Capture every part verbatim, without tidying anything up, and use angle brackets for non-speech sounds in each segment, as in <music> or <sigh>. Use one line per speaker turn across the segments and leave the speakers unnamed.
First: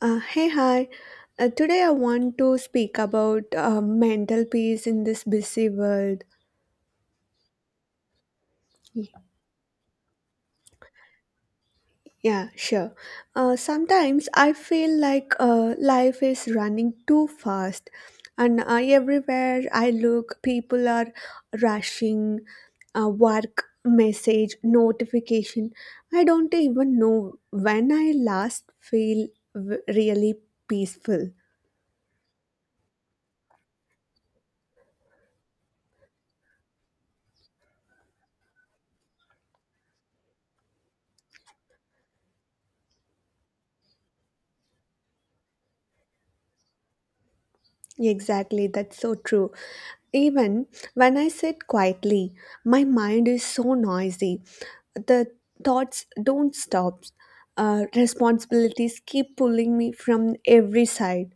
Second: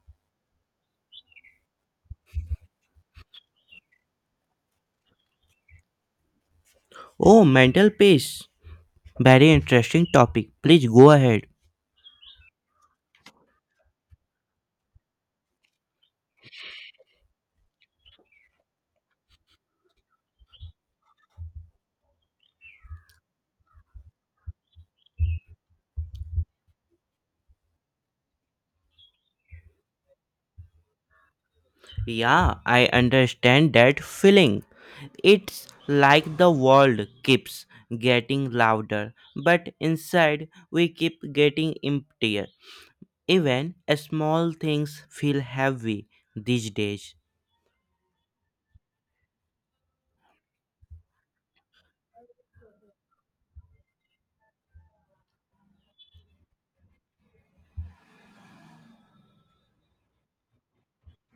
Uh, hey, hi. Uh, today I want to speak about uh, mental peace in this busy world.
Oh, mental peace.
Y-
Very interesting topic. Please go ahead.
Yeah, sure. Uh, sometimes I feel like uh, life is running too fast, and I, everywhere I look, people are rushing, uh, work, message, notification. I don't even know when I last feel w- really peaceful.
Yeah, I understand that feeling. It's like the world keeps getting louder, but inside we keep getting emptier. Even small things feel heavy these days.
Exactly, that's so true. Even when I sit quietly, my mind is so noisy. The thoughts don't stop. Uh, responsibilities keep pulling me from every side.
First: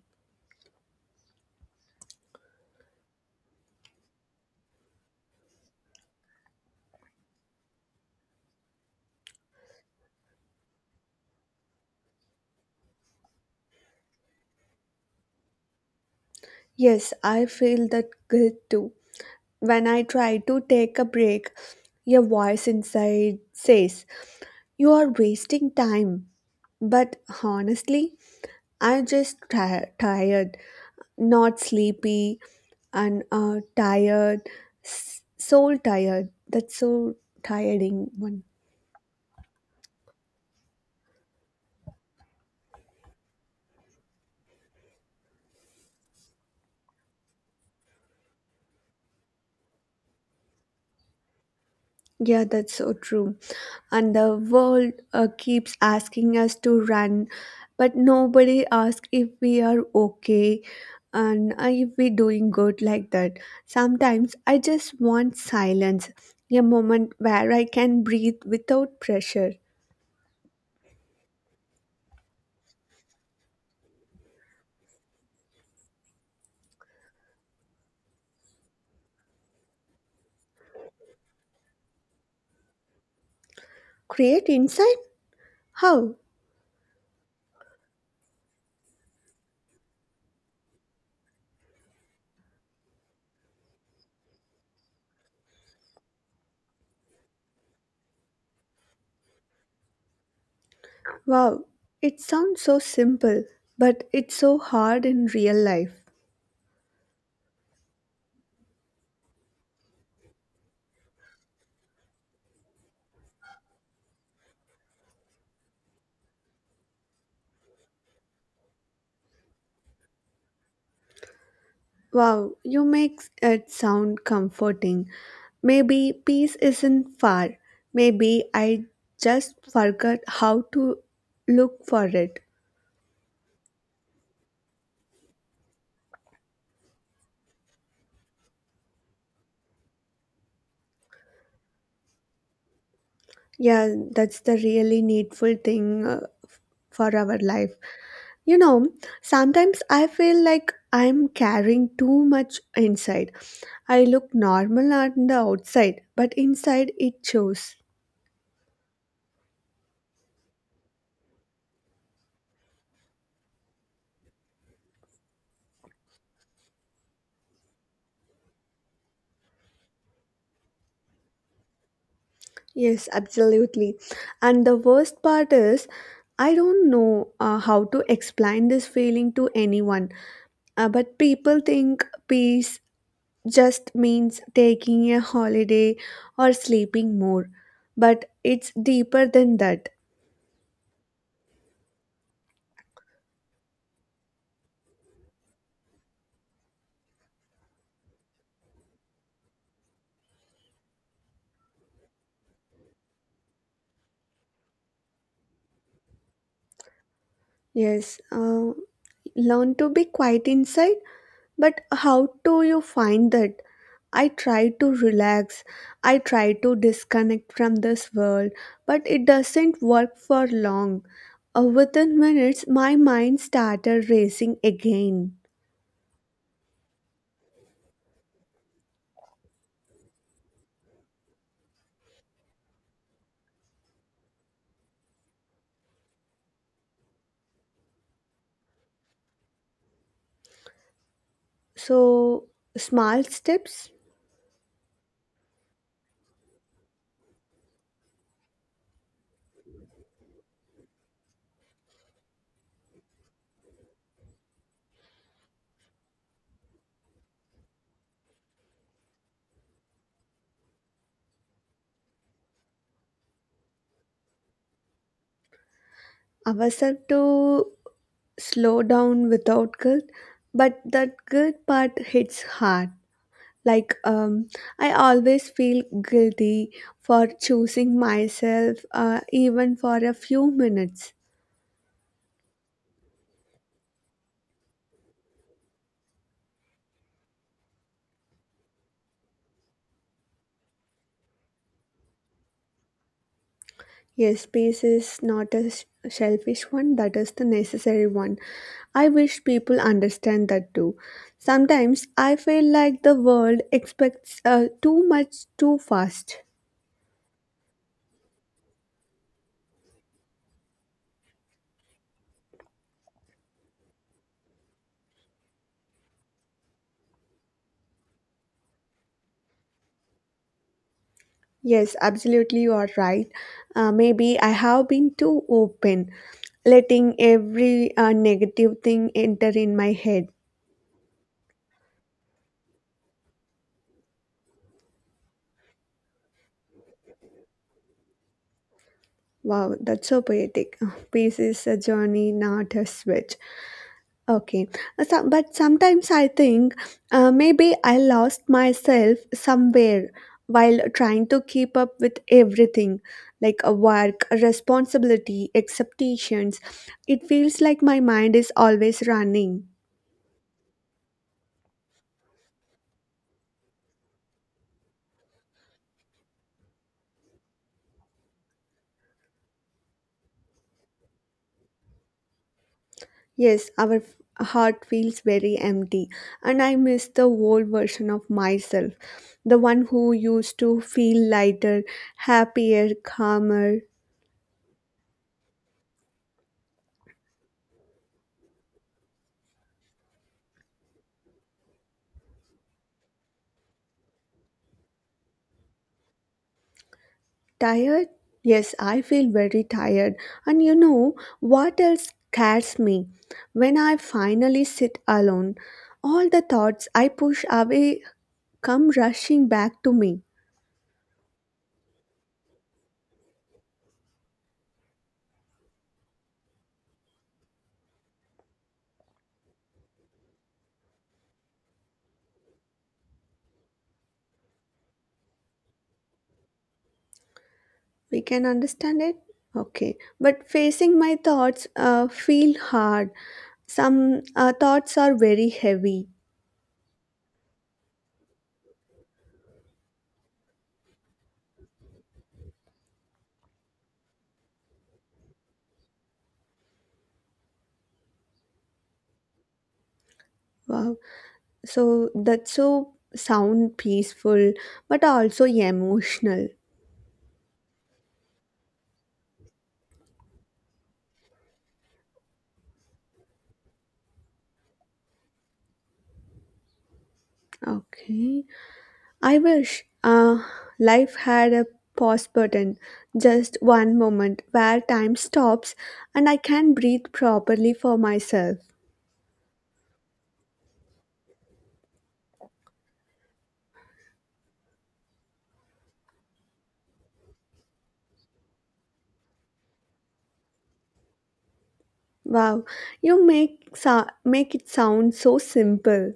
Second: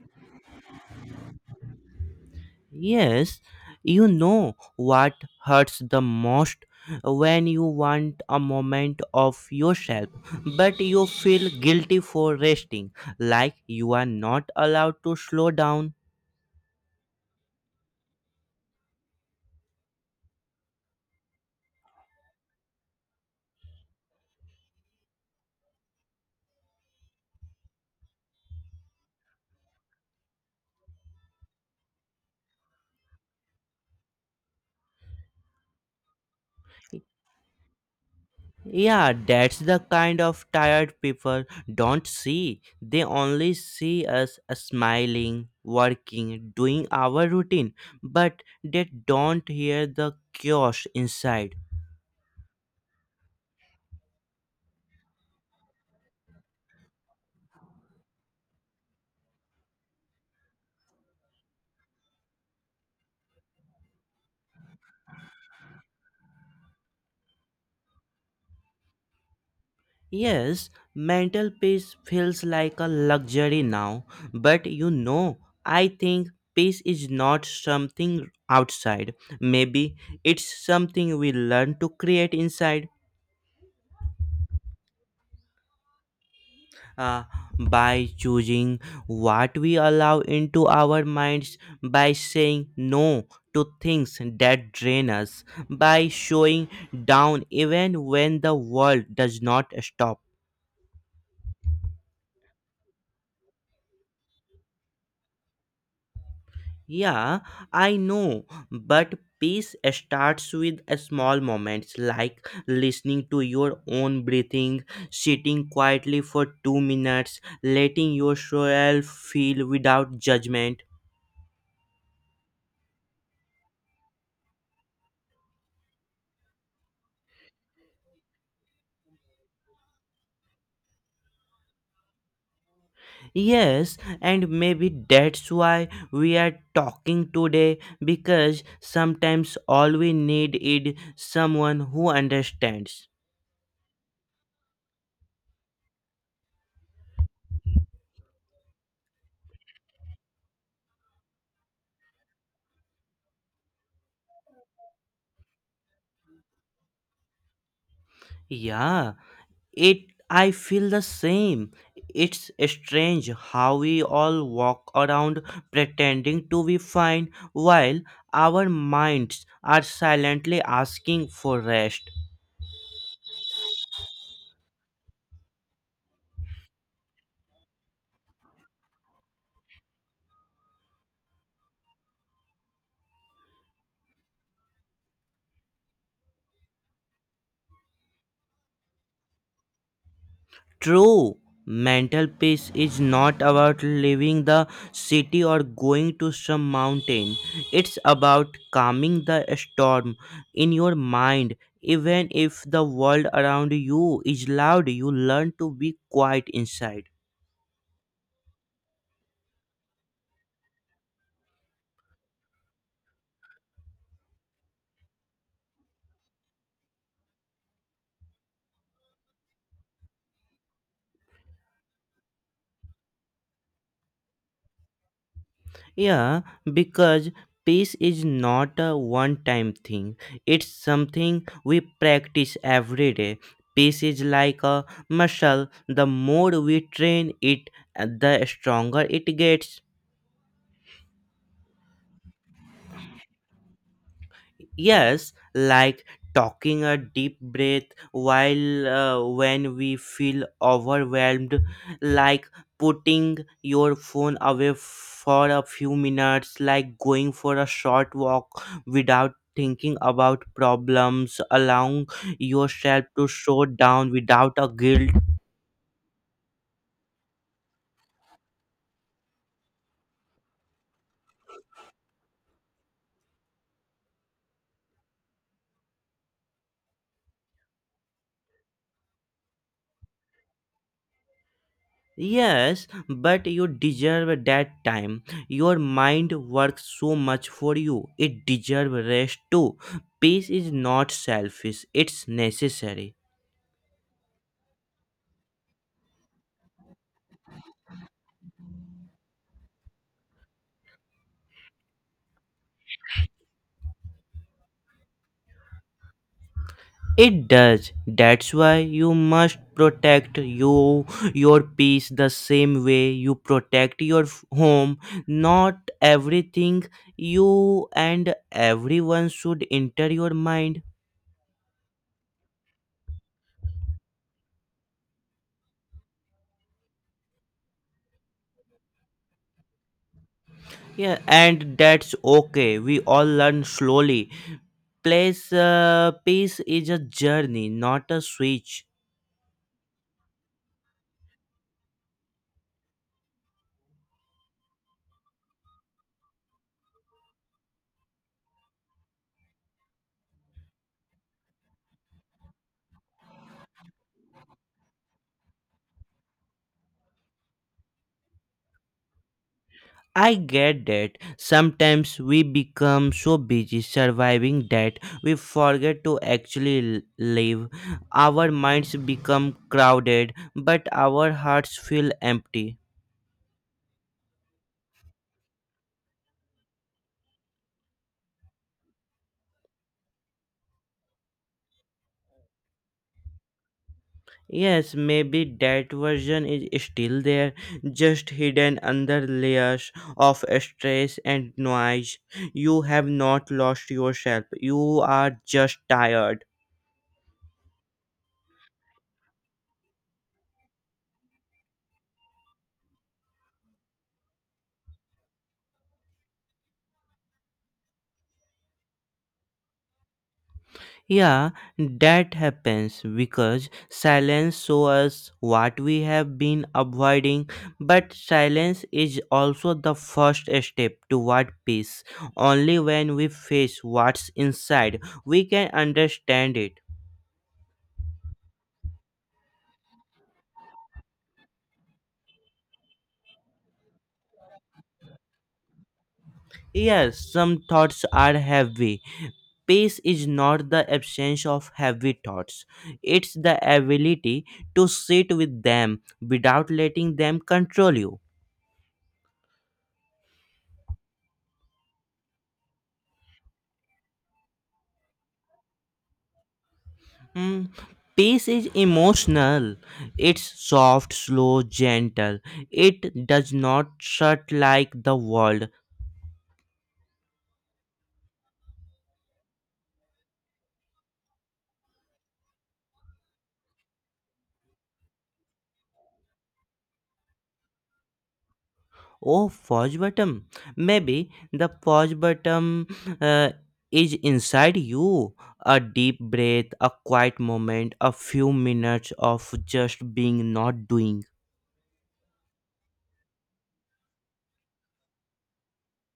Yes, you know what hurts the most when you want a moment of yourself, but you feel guilty for resting, like you are not allowed to slow down.
Yes, I feel that guilt too. When I try to take a break, your voice inside says, you are wasting time. But honestly, I'm just ti- tired, not sleepy, and uh, tired, s- soul tired. That's so tiring one.
Yeah, that's the kind of tired people don't see. They only see us smiling, working, doing our routine, but they don't hear the chaos inside.
Yeah, that's so true. And the world uh, keeps asking us to run, but nobody asks if we are okay and uh, if we're doing good like that. Sometimes I just want silence, a moment where I can breathe without pressure.
Yes, mental peace feels like a luxury now, but you know, I think peace is not something outside. Maybe it's something we learn to create inside.
Create insight? How?
Uh, by choosing what we allow into our minds, by saying no to things that drain us, by showing down even when the world does not stop.
Wow, it sounds so simple, but it's so hard in real life.
Yeah, I know, but peace starts with a small moments like listening to your own breathing, sitting quietly for 2 minutes, letting yourself feel without judgment.
Wow, you make it sound comforting. Maybe peace isn't far. Maybe I just forgot how to look for it.
Yes, and maybe that's why we are talking today because sometimes all we need is someone who understands.
Yeah, that's the really needful thing uh, for our life. You know, sometimes I feel like I'm carrying too much inside. I look normal on the outside, but inside it shows.
Yeah. It I feel the same. It's strange how we all walk around pretending to be fine while our minds are silently asking for rest.
Yes, absolutely. And the worst part is, I don't know uh, how to explain this feeling to anyone. Uh, but people think peace just means taking a holiday or sleeping more. But it's deeper than that.
True, mental peace is not about leaving the city or going to some mountain. It's about calming the storm in your mind. Even if the world around you is loud, you learn to be quiet inside.
Yes, uh, learn to be quiet inside. But how do you find that? I try to relax, I try to disconnect from this world, but it doesn't work for long. Uh, within minutes, my mind started racing again.
Yeah, because peace is not a one time thing, it's something we practice every day. Peace is like a muscle, the more we train it, uh, the stronger it gets.
So, small steps,
Yes, like talking a deep breath while uh, when we feel overwhelmed, like putting your phone away for a few minutes, like going for a short walk without thinking about problems, allowing yourself to slow down without a guilt.
ourselves to slow down without guilt, but that guilt part hits hard. Like um, I always feel guilty for choosing myself uh, even for a few minutes.
Yes, but you deserve that time. Your mind works so much for you. It deserves rest too. Peace is not selfish, it's necessary.
Yes, space is not a sh- selfish one, that is the necessary one. I wish people understand that too. Sometimes I feel like the world expects uh, too much too fast.
It does. That's why you must protect you your peace the same way you protect your f- home. Not everything you and everyone should enter your mind.
Yes, absolutely, you are right. Uh, maybe I have been too open, letting every uh, negative thing enter in my head.
Yeah, and that's okay. We all learn slowly. Place uh, Peace is a journey, not a switch.
Wow, that's so poetic. <laughs> Peace is a journey, not a switch. Okay, Uh, so- but sometimes I think uh, maybe I lost myself somewhere while trying to keep up with everything, like a work, a responsibility, expectations. It feels like my mind is always running.
I get that sometimes we become so busy surviving that we forget to actually l- live. Our minds become crowded, but our hearts feel empty.
Yes, our f- heart feels very empty, and I miss the old version of myself, the one who used to feel lighter, happier, calmer,
Yes, maybe that version is still there, just hidden under layers of stress and noise. You have not lost yourself. You are just tired.
tired. Yes, I feel very tired, and you know what else scares me? When I finally sit alone, all the thoughts I push away come rushing back to me.
Yeah, that happens because silence shows us what we have been avoiding, but silence is also the first step toward peace. Only when we face what's inside, we can understand it.
We can understand it? Okay, but facing my thoughts uh, feel hard, some uh, thoughts are very heavy.
Yes, some thoughts are heavy. Peace is not the absence of heavy thoughts, it's the ability to sit with them without letting them control you.
Wow, so that's so sound peaceful, but also emotional.
Mm, peace is emotional. It's soft, slow, gentle. It does not shut like the world.
Okay, I wish uh, life had a pause button, just one moment where time stops and I can breathe properly for myself.
Oh, pause button. Maybe the pause button uh, is inside you. A deep breath, a quiet moment, a few minutes of just being not doing.
Wow, you make so- make it sound so simple.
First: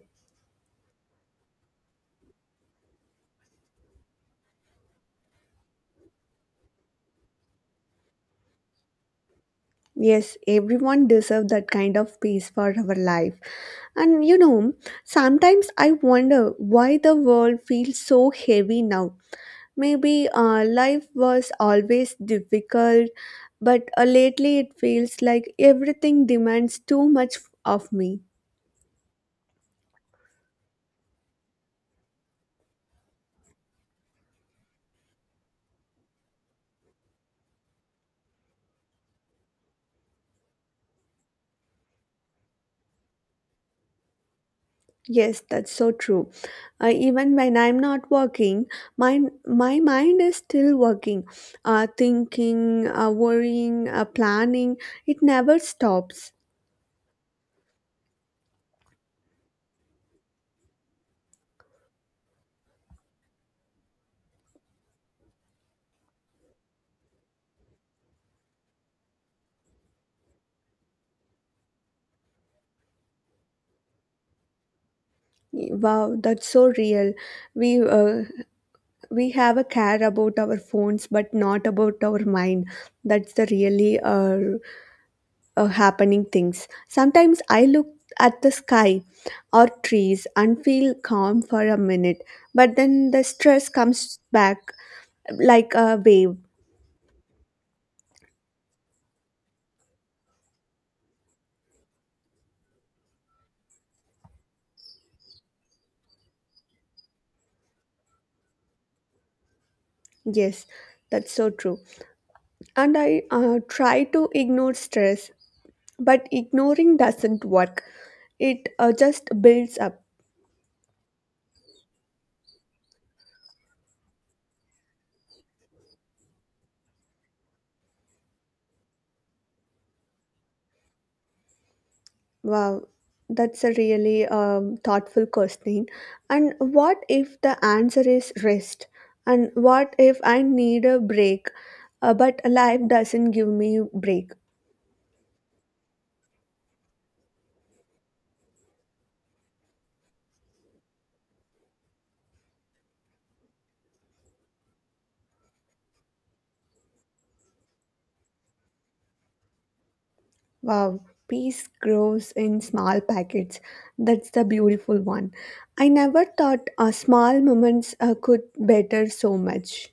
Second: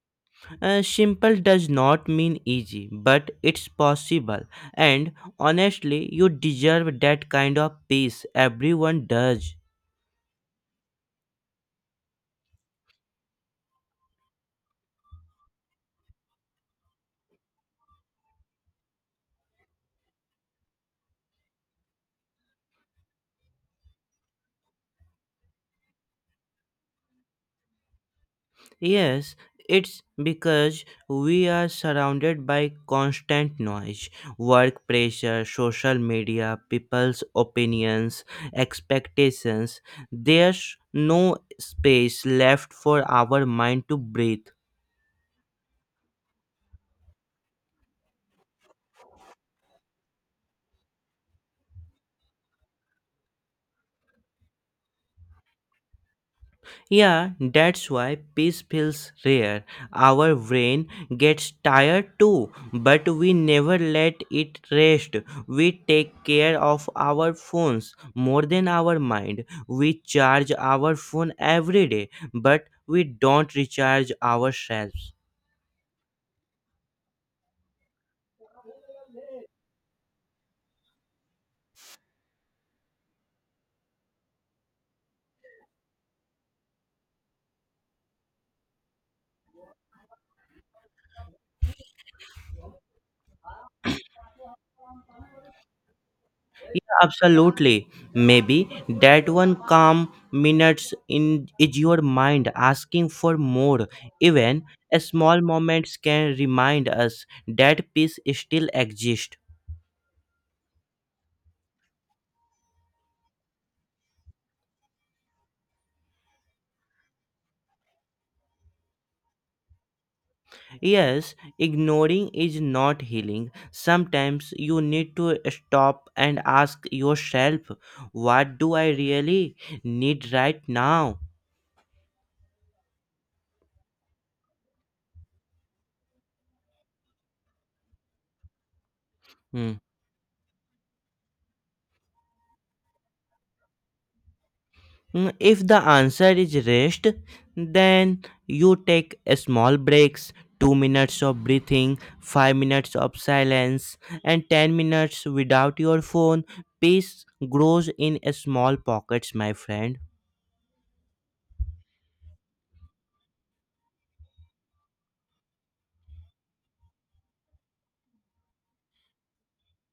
Uh, simple does not mean easy, but it's possible. And honestly, you deserve that kind of peace. Everyone does.
Yes, everyone deserves that kind of peace for our life. And you know, sometimes I wonder why the world feels so heavy now. Maybe uh, life was always difficult, but uh, lately it feels like everything demands too much of me.
Yes, it's because we are surrounded by constant noise: work pressure, social media, people's opinions, expectations. There's no space left for our mind to breathe.
Yes, that's so true. Uh, even when I'm not working, my my mind is still working, uh, thinking, uh, worrying, uh, planning. It never stops.
Yeah, that's why peace feels rare. Our brain gets tired too, but we never let it rest. We take care of our phones more than our mind. We charge our phone every day, but we don't recharge ourselves.
Wow, that's so real. We uh, we have a care about our phones, but not about our mind. That's the really uh, uh, happening things. Sometimes I look at the sky or trees and feel calm for a minute, but then the stress comes back like a wave.
Yeah, absolutely. Maybe that one calm minutes in is your mind asking for more. Even a small moments can remind us that peace still exists.
Yes, that's so true. And I uh, try to ignore stress, but ignoring doesn't work. It uh, just builds up.
Yes, ignoring is not healing. Sometimes you need to stop and ask yourself, what do I really need right now?
Wow, that's a really um, thoughtful question. And what if the answer is rest? And
Hmm.
what if I need a break, uh, but life doesn't give me break?
Mm, If the answer is rest, then you take a small breaks, two minutes of breathing, five minutes of silence, and ten minutes without your phone. Peace grows in a small pockets, my friend.
Wow, peace grows in small packets. That's the beautiful one. I never thought uh, small moments uh, could better so much.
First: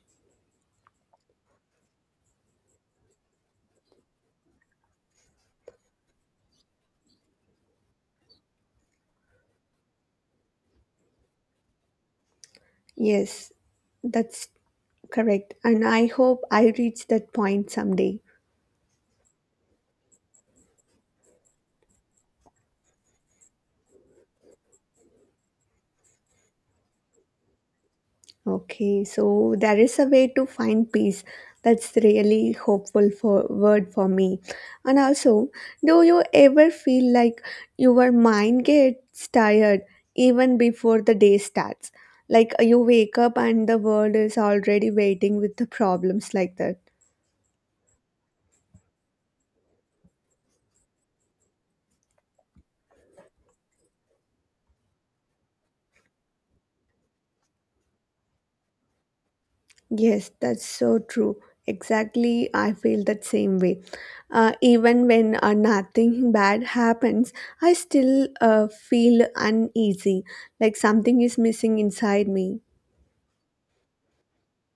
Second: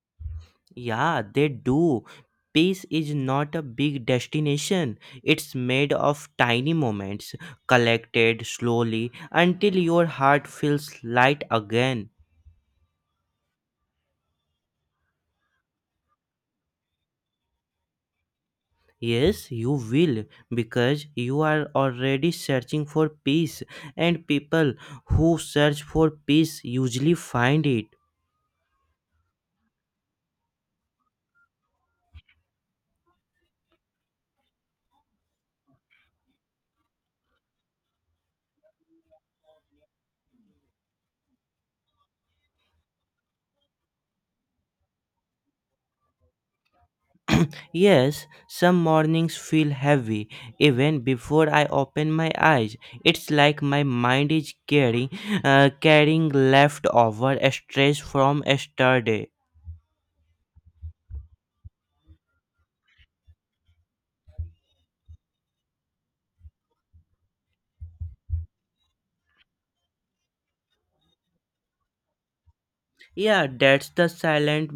Yeah, they do. Peace is not a big destination. It's made of tiny moments, collected slowly until your heart feels light again.
Yes, that's correct. And I hope I reach that point someday.
Yes, you will, because you are already searching for peace, and people who search for peace usually find it.
Okay, so there is a way to find peace. That's really hopeful for word for me. And also, do you ever feel like your mind gets tired even before the day starts? Like you wake up and the world is already waiting with the problems like that.
Yes, some mornings feel heavy even before I open my eyes. It's like my mind is carrying, uh, carrying leftover stress from yesterday.
Yes, that's so true. Exactly, I feel that same way. Uh, even when uh, nothing bad happens, I still uh, feel uneasy, like something is missing inside me.
Yeah, that's the silent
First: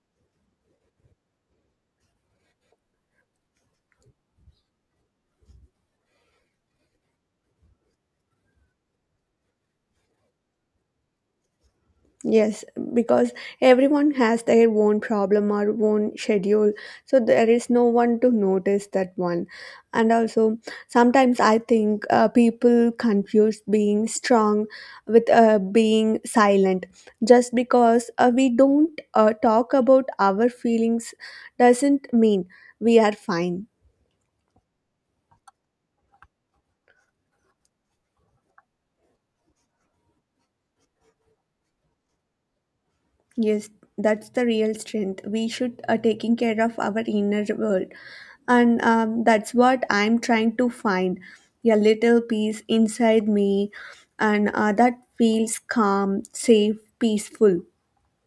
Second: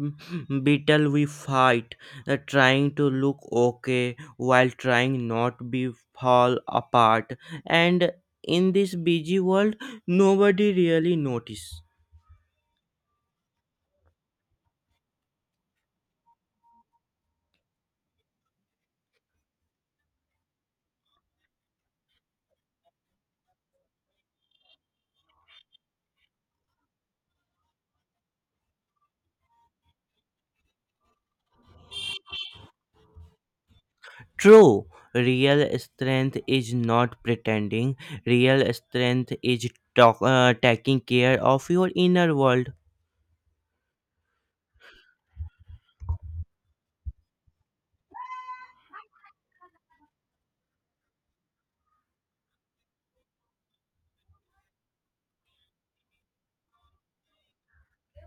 <laughs> battle we fight, uh, trying to look okay while trying not be fall apart. And in this busy world, nobody really notice.
Yes, because everyone has their own problem or own schedule, so there is no one to notice that one. And also, sometimes I think uh, people confuse being strong with uh, being silent. Just because uh, we don't uh, talk about our feelings doesn't mean we are fine.
True, real strength is not pretending. Real strength is talk, uh, taking care of your inner world.
Yes, that's the real strength. We should uh, taking care of our inner world, and um, that's what I'm trying to find, a little peace inside me, and uh, that feels calm, safe, peaceful.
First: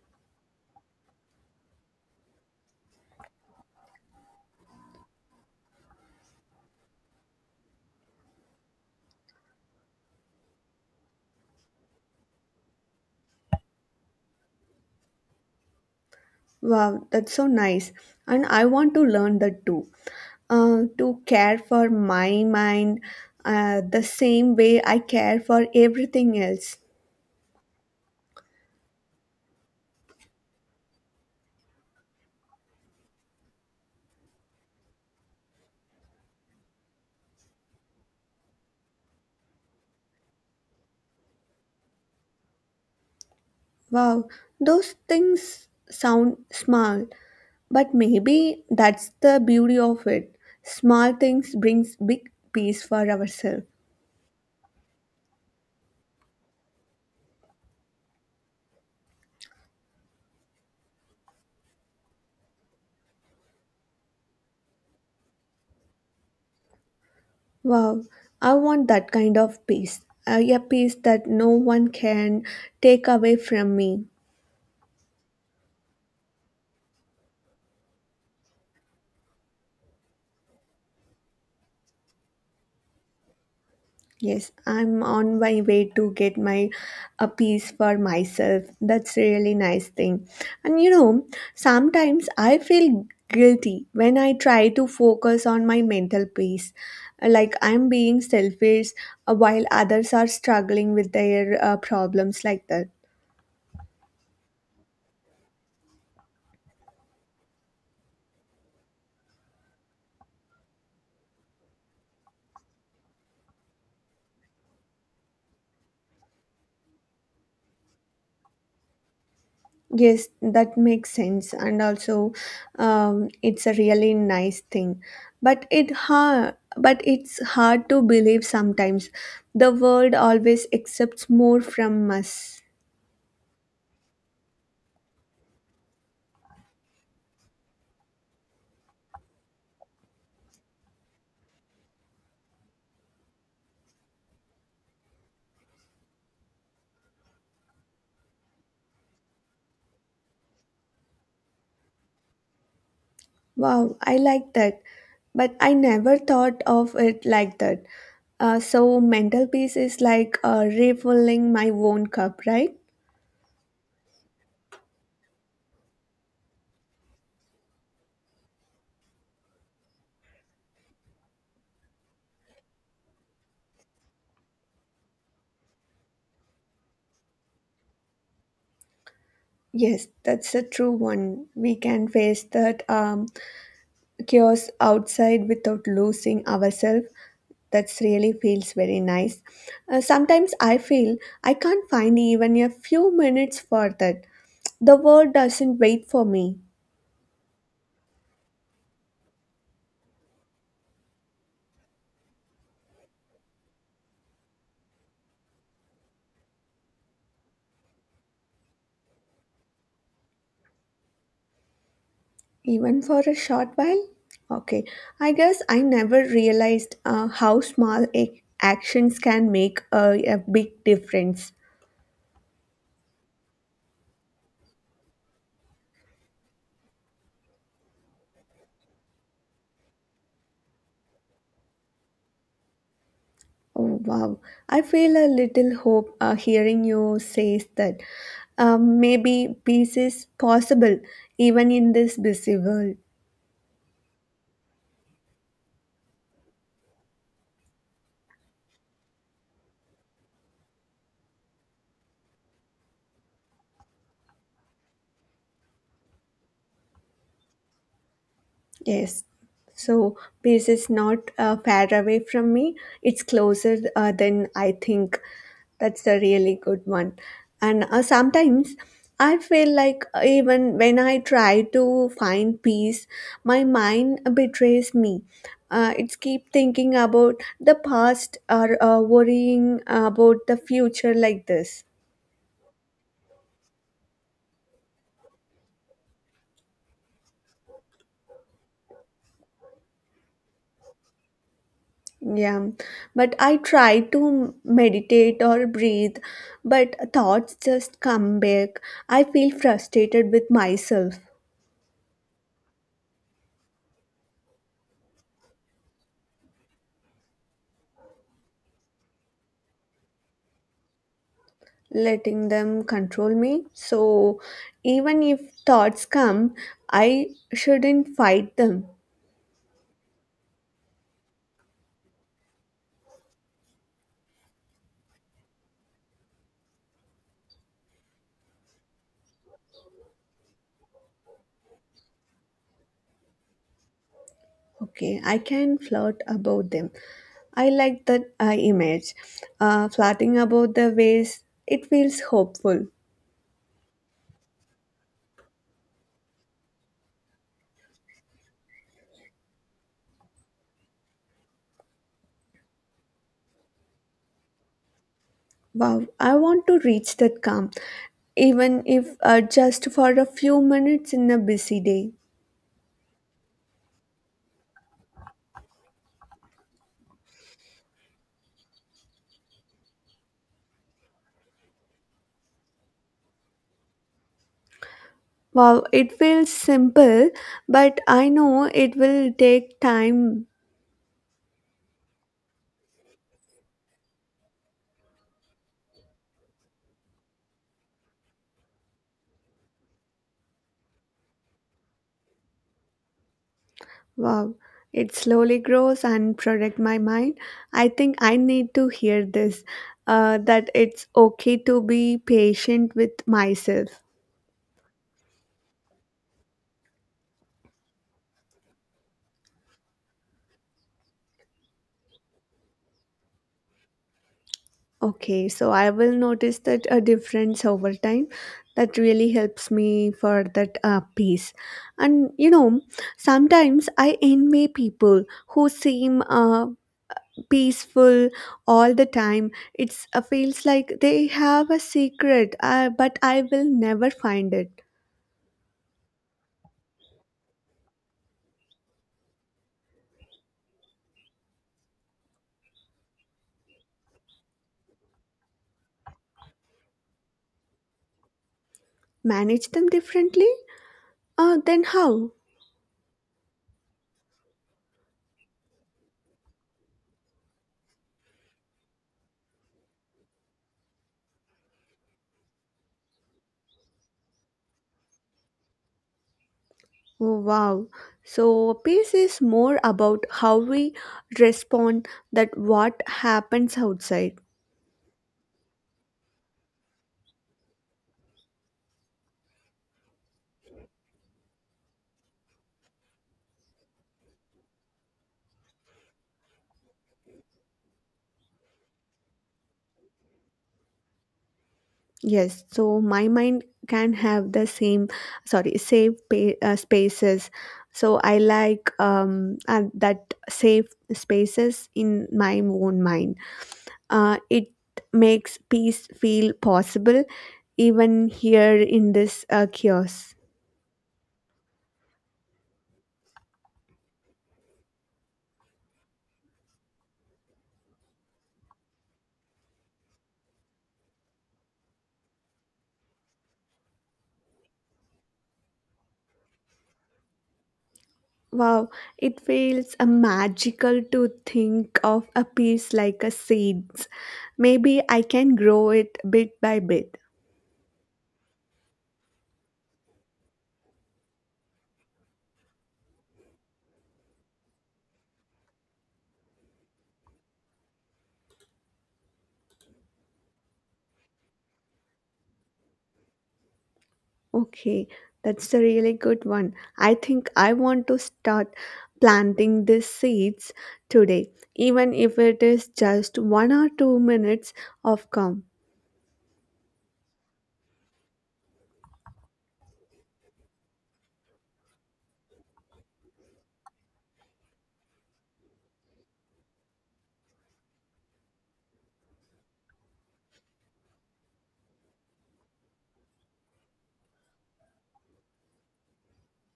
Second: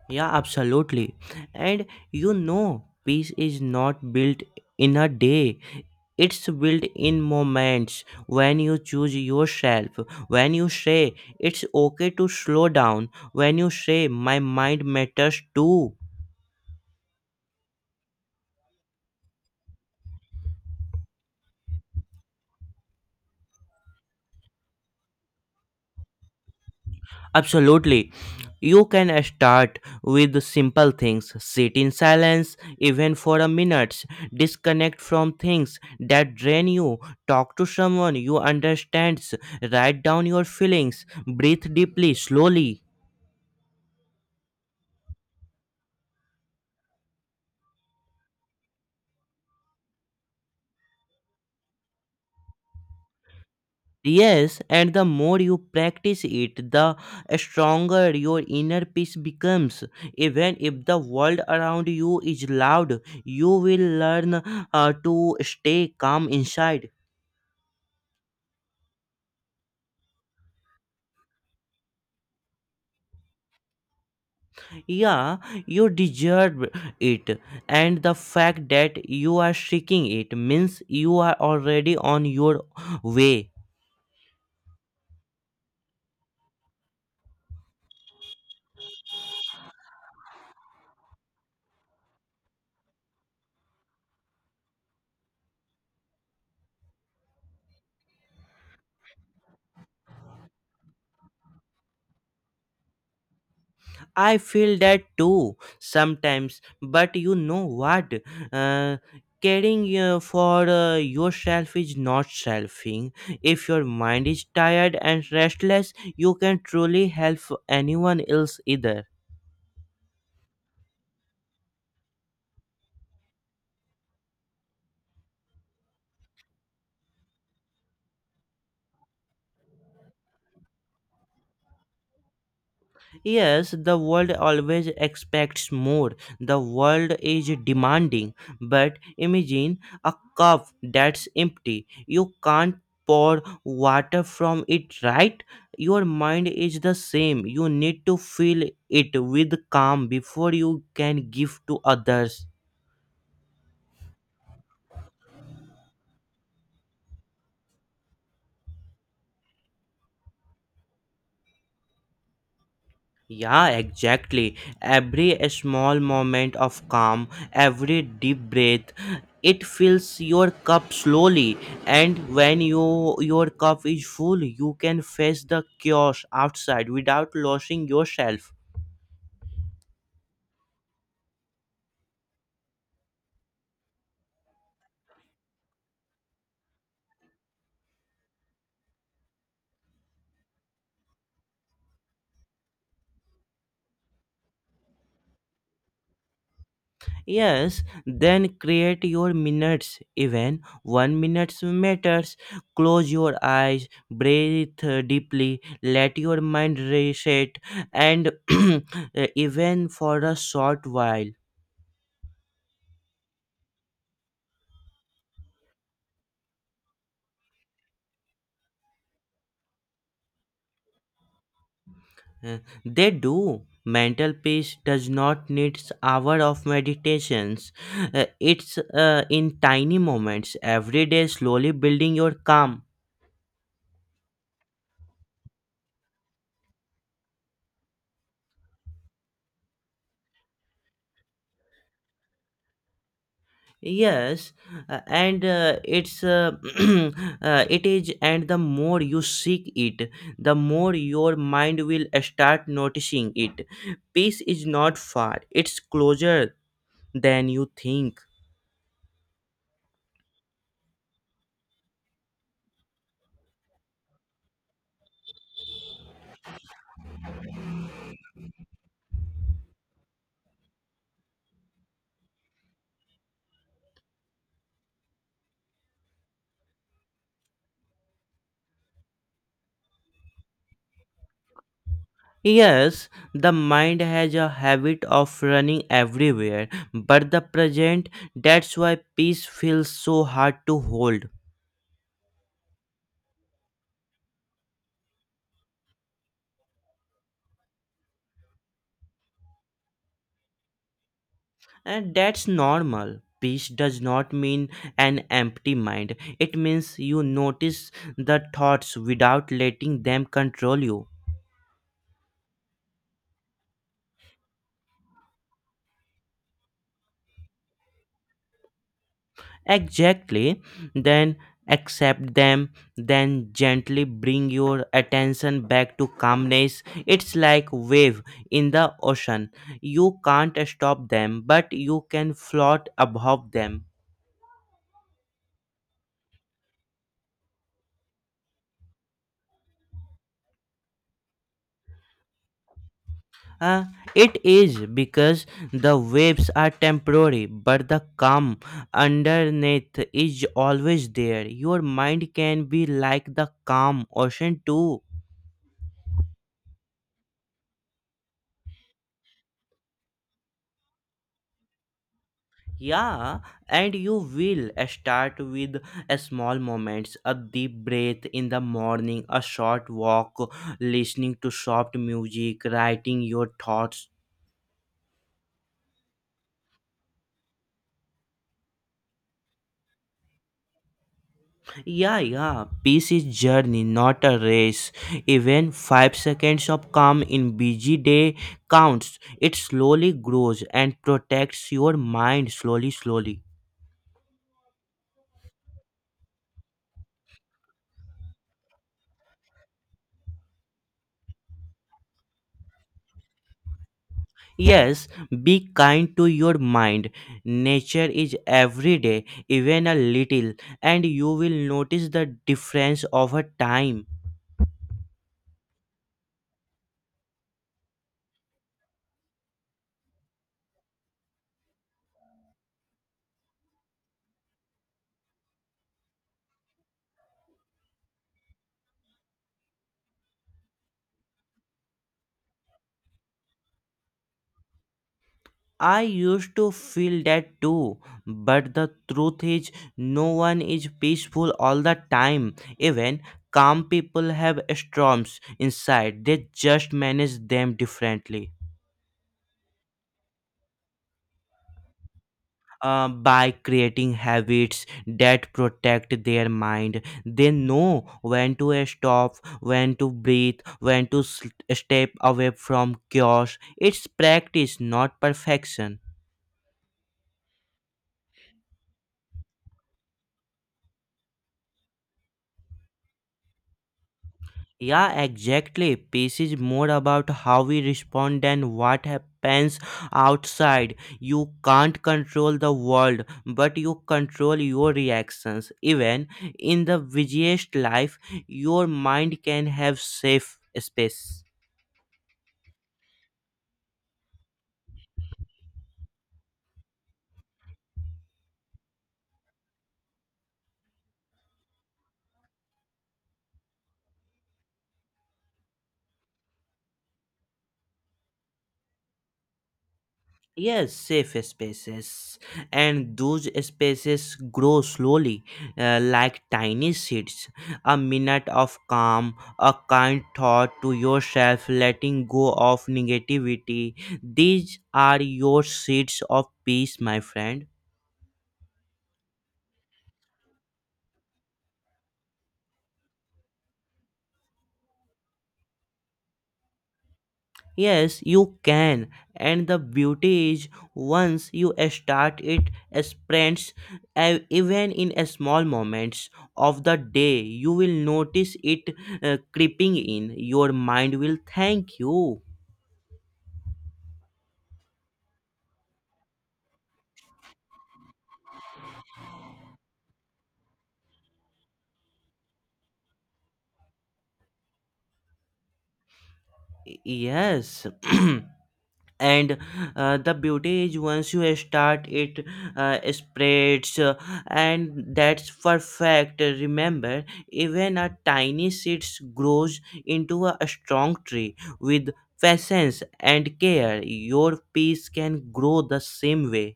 Yeah, absolutely. And you know, peace is not built in a day. It's built in moments when you choose yourself, when you say it's okay to slow down, when you say my mind matters too.
Wow, that's so nice, and I want to learn that too. Uh, to care for my mind, uh, the same way I care for everything else.
Absolutely. You can start with simple things. Sit in silence, even for a minute. Disconnect from things that drain you. Talk to someone you understand. Write down your feelings. Breathe deeply, slowly.
Wow, those things sound small, but maybe that's the beauty of it. Small things brings big peace for ourselves.
Yes, and the more you practice it, the stronger your inner peace becomes. Even if the world around you is loud, you will learn uh, to stay calm inside.
Wow, I want that kind of peace. Uh, a peace that no one can take away from me.
Yeah, you deserve it, and the fact that you are seeking it means you are already on your way.
Yes, I'm on my way to get my a piece for myself. That's really nice thing. And you know, sometimes I feel guilty when I try to focus on my mental peace. Like I'm being selfish uh, while others are struggling with their uh, problems like that.
I feel that too sometimes, but you know what? Uh, Caring uh, for uh, yourself is not selfing. If your mind is tired and restless, you can truly help anyone else either.
Yes, that makes sense, and also, um, it's a really nice thing. But it hard, but it's hard to believe sometimes. The world always accepts more from us.
Yes, the world always expects more. The world is demanding. But imagine a cup that's empty. You can't pour water from it, right? Your mind is the same. You need to fill it with calm before you can give to others.
Wow, I like that, but I never thought of it like that. Uh, so mental peace is like uh, refilling my own cup, right?
Yeah, exactly. Every small moment of calm, every deep breath, it fills your cup slowly. And when you your cup is full, you can face the chaos outside without losing yourself.
Yes, that's a true one. We can face that um, chaos outside without losing ourselves. That's really feels very nice. Uh, sometimes I feel I can't find even a few minutes for that. The world doesn't wait for me,
Yes, then create your minutes. Even one minute matters. Close your eyes, breathe uh, deeply, let your mind reset, and <clears throat> even for a short while.
even for a short while. Okay, I guess I never realized uh, how small a actions can make a, a big difference.
Uh, They do. Mental peace does not need s- hour of meditations. Uh, It's uh, in tiny moments every day, slowly building your calm.
Oh, wow. I feel a little hope uh, hearing you say that um, maybe peace is possible even in this busy world.
Yes, uh, and uh, it's uh, <clears throat> uh, it is, and the more you seek it, the more your mind will start noticing it. Peace is not far; it's closer than you think.
Yes. So peace is not uh, far away from me. It's closer uh, than I think. That's a really good one. And uh, sometimes I feel like uh, even when I try to find peace, my mind betrays me. Uh, it's keep thinking about the past or uh, worrying about the future like this.
Yes, the mind has a habit of running everywhere, but the present, that's why peace feels so hard to hold.
Yeah, but I try to meditate or breathe, but thoughts just come back. I feel frustrated with myself,
And that's normal. Peace does not mean an empty mind, it means you notice the thoughts without letting them control you.
letting them control me. So, even if thoughts come, I shouldn't fight them.
Exactly. Then accept them, then gently bring your attention back to calmness. It's like wave in the ocean. You can't stop them, but you can float above them.
Okay, I can flirt about them. I like that uh, image. Uh, flirting about the ways, it feels hopeful.
Uh, it is because the waves are temporary, but the calm underneath is always there. Your mind can be like the calm ocean too.
Wow, I want to reach that calm, even if uh, just for a few minutes in a busy day.
Yeah, and you will start with a small moments, a deep breath in the morning, a short walk, listening to soft music, writing your thoughts.
Wow, it feels simple, but I know it will take time.
Yeah, yeah, peace is journey, not a race. Even five seconds of calm in busy day counts. It slowly grows and protects your mind slowly slowly.
Wow, it slowly grows and protect my mind. I think I need to hear this, uh, that it's okay to be patient with myself.
Yes, be kind to your mind. Nature is every day, even a little, and you will notice the difference over time.
Okay, so I will notice that a difference over time that really helps me for that uh, peace. And you know, sometimes I envy people who seem uh, peaceful all the time. It's uh, feels like they have a secret, uh, but I will never find it.
I used to feel that too, but the truth is, no one is peaceful all the time. Even calm people have storms inside, they just manage them differently.
Manage them differently? Uh, then how?
Uh, by creating habits that protect their mind. They know when to uh, stop, when to breathe, when to s- step away from chaos. It's practice, not perfection.
Oh, wow. So peace is more about how we respond that what happens outside.
Yeah, exactly. Peace is more about how we respond than what happens outside. You can't control the world, but you control your reactions. Even in the busiest life, your mind can have safe space.
Yes, so my mind can have the same, sorry, safe pa- uh, spaces. So I like um, uh, that safe spaces in my own mind. Uh, it makes peace feel possible even here in this uh, chaos.
Yes, safe spaces, and those spaces grow slowly, uh, like tiny seeds. A minute of calm, a kind thought to yourself, letting go of negativity. These are your seeds of peace, my friend.
Wow, it feels uh, magical to think of a piece like a seeds. Maybe I can grow it bit by bit.
Yes, you can. And the beauty is, once you start it, spreads uh, even in a small moments of the day. You will notice it uh, creeping in. Your mind will thank you.
Okay, that's a really good one. I think I want to start planting these seeds today, even if it is just one or two minutes of calm.
Yes. <clears throat> And uh, the beauty is once you start it uh, spreads uh, and that's perfect. Remember, even a tiny seed grows into a strong tree. With patience and care, your peace can grow the same way.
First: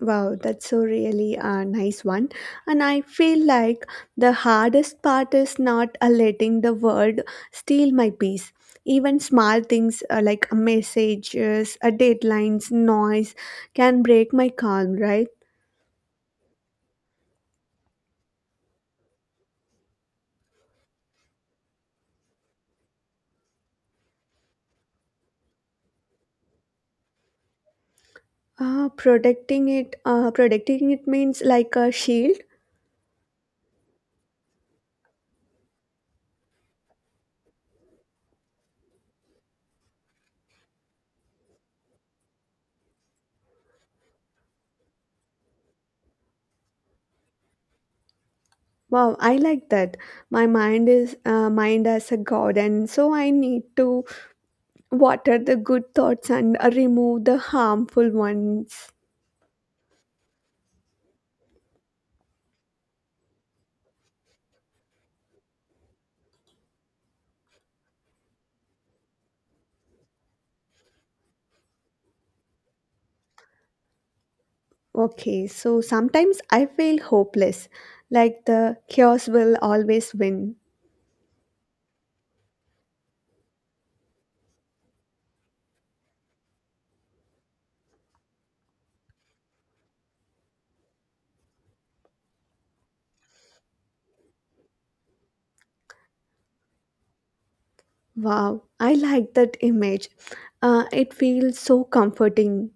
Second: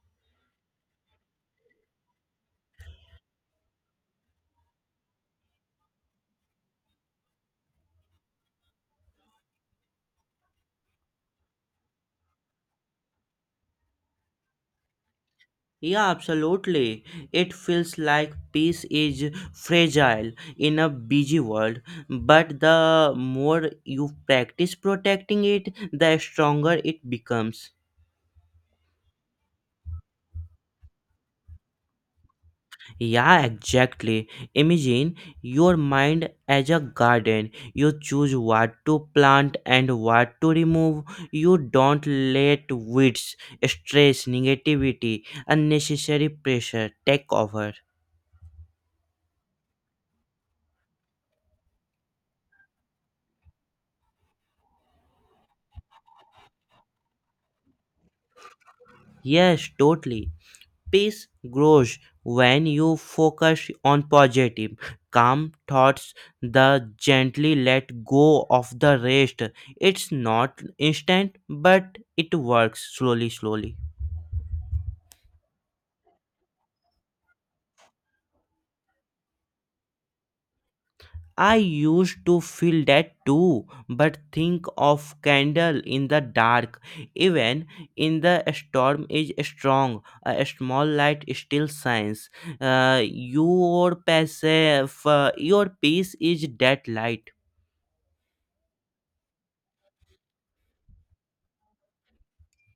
Wow, that's so really a nice one. And I feel like the hardest part is not uh, letting the world steal my peace. Even small things uh, like messages, uh, deadlines, noise can break my calm, right?
Yeah, absolutely. It feels like peace is fragile in a busy world, but the more you practice protecting it, the stronger it becomes.
Ah, protecting it, uh, protecting it means like a shield.
Yeah, exactly. Imagine your mind as a garden. You choose what to plant and what to remove. You don't let weeds, stress, negativity, unnecessary pressure take over.
Wow, I like that. My mind is uh, mind as a god, and so I need to water the good thoughts and uh, remove the harmful ones.
Yes, totally. Peace grows when you focus on positive, calm thoughts. The gently let go of the rest. It's not instant, but it works slowly, slowly.
Okay, so sometimes I feel hopeless, like the chaos will always win.
I used to feel that too, but think of candle in the dark. Even in the storm is strong. A small light still shines. Uh, your passive, your peace is that light.
Wow, I like that image. Uh, it feels so comforting.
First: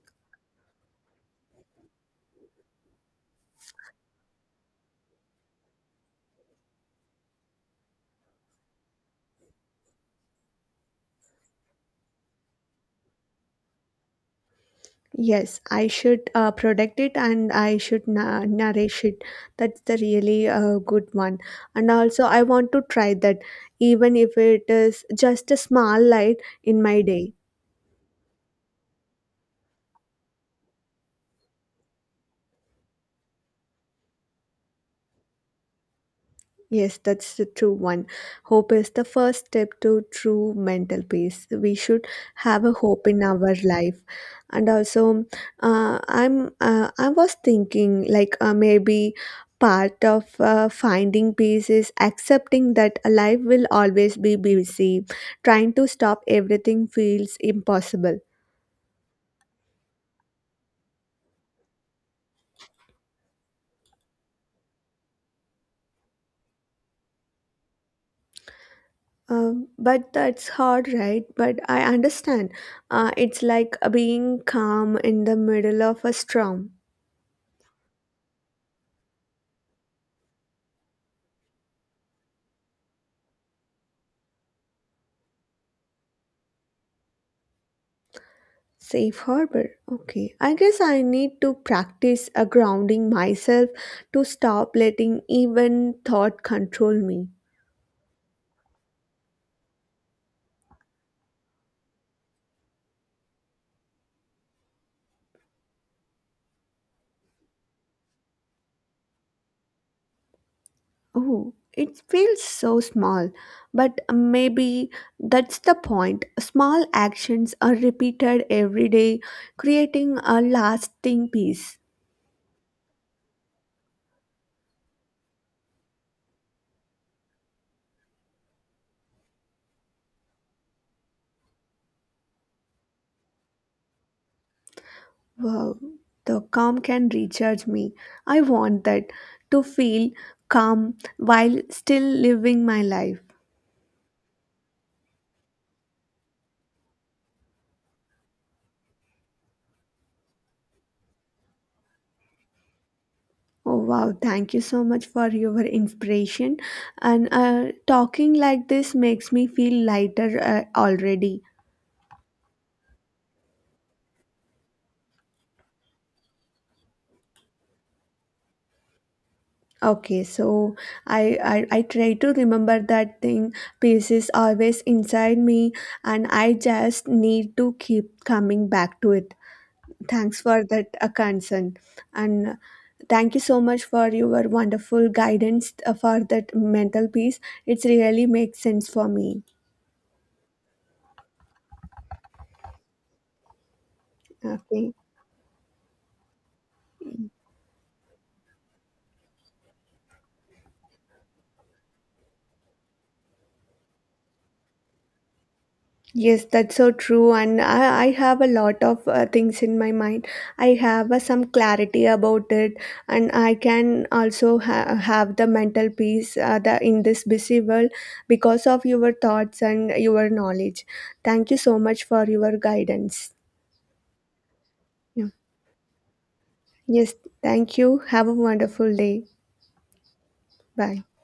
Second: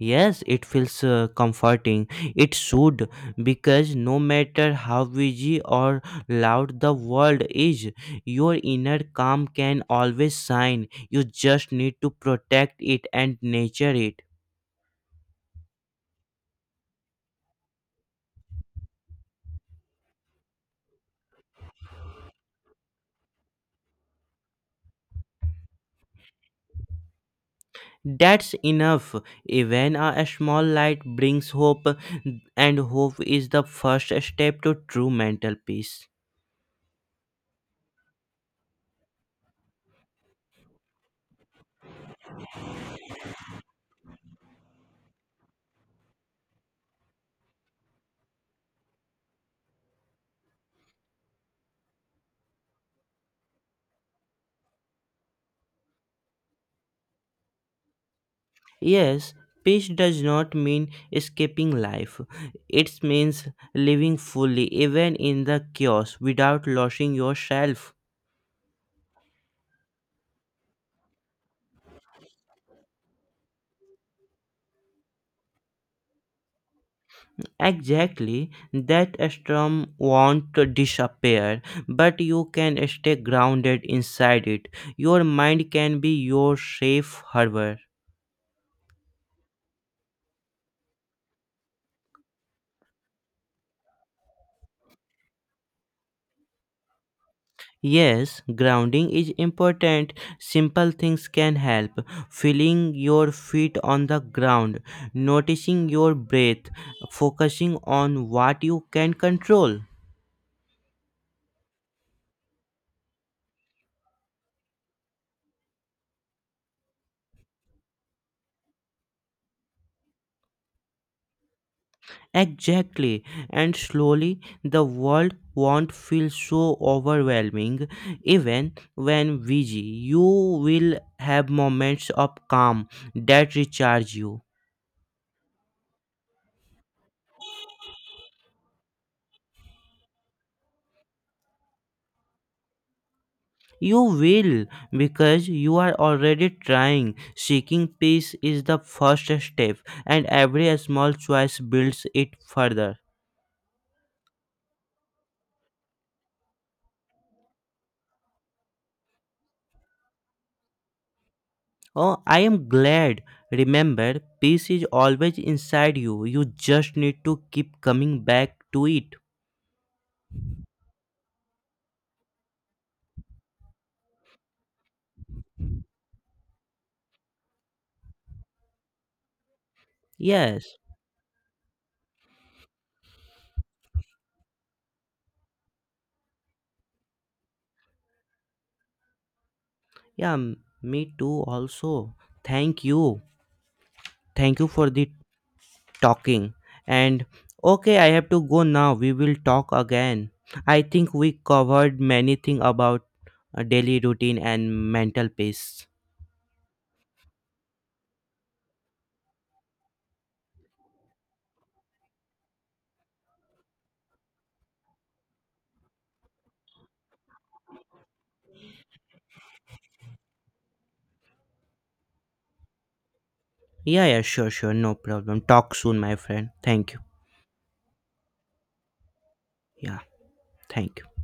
Yes, it feels uh, comforting. It should, because no matter how busy or loud the world is, your inner calm can always shine. You just need to protect it and nurture it.
Yes, I should uh, protect it and I should na- nourish it. That's the really uh, good one. And also, I want to try that, even if it is just a small light in my day.
That's enough. Even a small light brings hope, and hope is the first step to true mental peace.
Yes, that's the true one. Hope is the first step to true mental peace. We should have a hope in our life, and also, uh, I'm uh, I was thinking like uh, maybe part of uh, finding peace is accepting that life will always be busy. Trying to stop everything feels impossible.
Yes, peace does not mean escaping life. It means living fully, even in the chaos, without losing yourself.
Um, but that's hard, right? But I understand. Uh, it's like being calm in the middle of a storm.
Exactly, that storm won't disappear, but you can stay grounded inside it. Your mind can be your safe harbor.
Safe harbor. Okay. I guess I need to practice a grounding myself to stop letting even thought control me.
Yes, grounding is important. Simple things can help. Feeling your feet on the ground, noticing your breath, focusing on what you can control.
Oh, it feels so small, but maybe that's the point. Small actions are repeated every day, creating a lasting peace.
Exactly. And slowly, the world won't feel so overwhelming. Even when busy, you will have moments of calm that recharge you.
Wow, the calm can recharge me. I want that to feel calm while still living my life.
You will, because you are already trying. Seeking peace is the first step, and every small choice builds it further.
Oh wow, thank you so much for your inspiration. And uh, talking like this makes me feel lighter uh, already.
Oh, I am glad. Remember, peace is always inside you. You just need to keep coming back to it.
Okay, so I, I I try to remember that thing. Peace is always inside me, and I just need to keep coming back to it. Thanks for
Yes.
that uh, concern, and uh, thank you so much for your wonderful guidance uh, for that mental peace. It's really makes sense for me.
Yeah, m- me too, also. Thank you. Thank you for
Okay.
the talking and okay, I have to go now. We will talk again. I think we covered many things about uh, daily routine and mental peace.
Yes, that's so true. And I, I have a lot of uh, things in my mind. I have uh, some clarity about it, and I can also ha- have the mental peace uh, the, in this busy world because of your thoughts and your knowledge. Thank you so much for your guidance.
Yeah, yeah, sure, sure, no
Yeah.
problem. Talk soon, my friend. Thank you.
Yes, thank you. Have a wonderful day.
Yeah, thank
Bye.
you.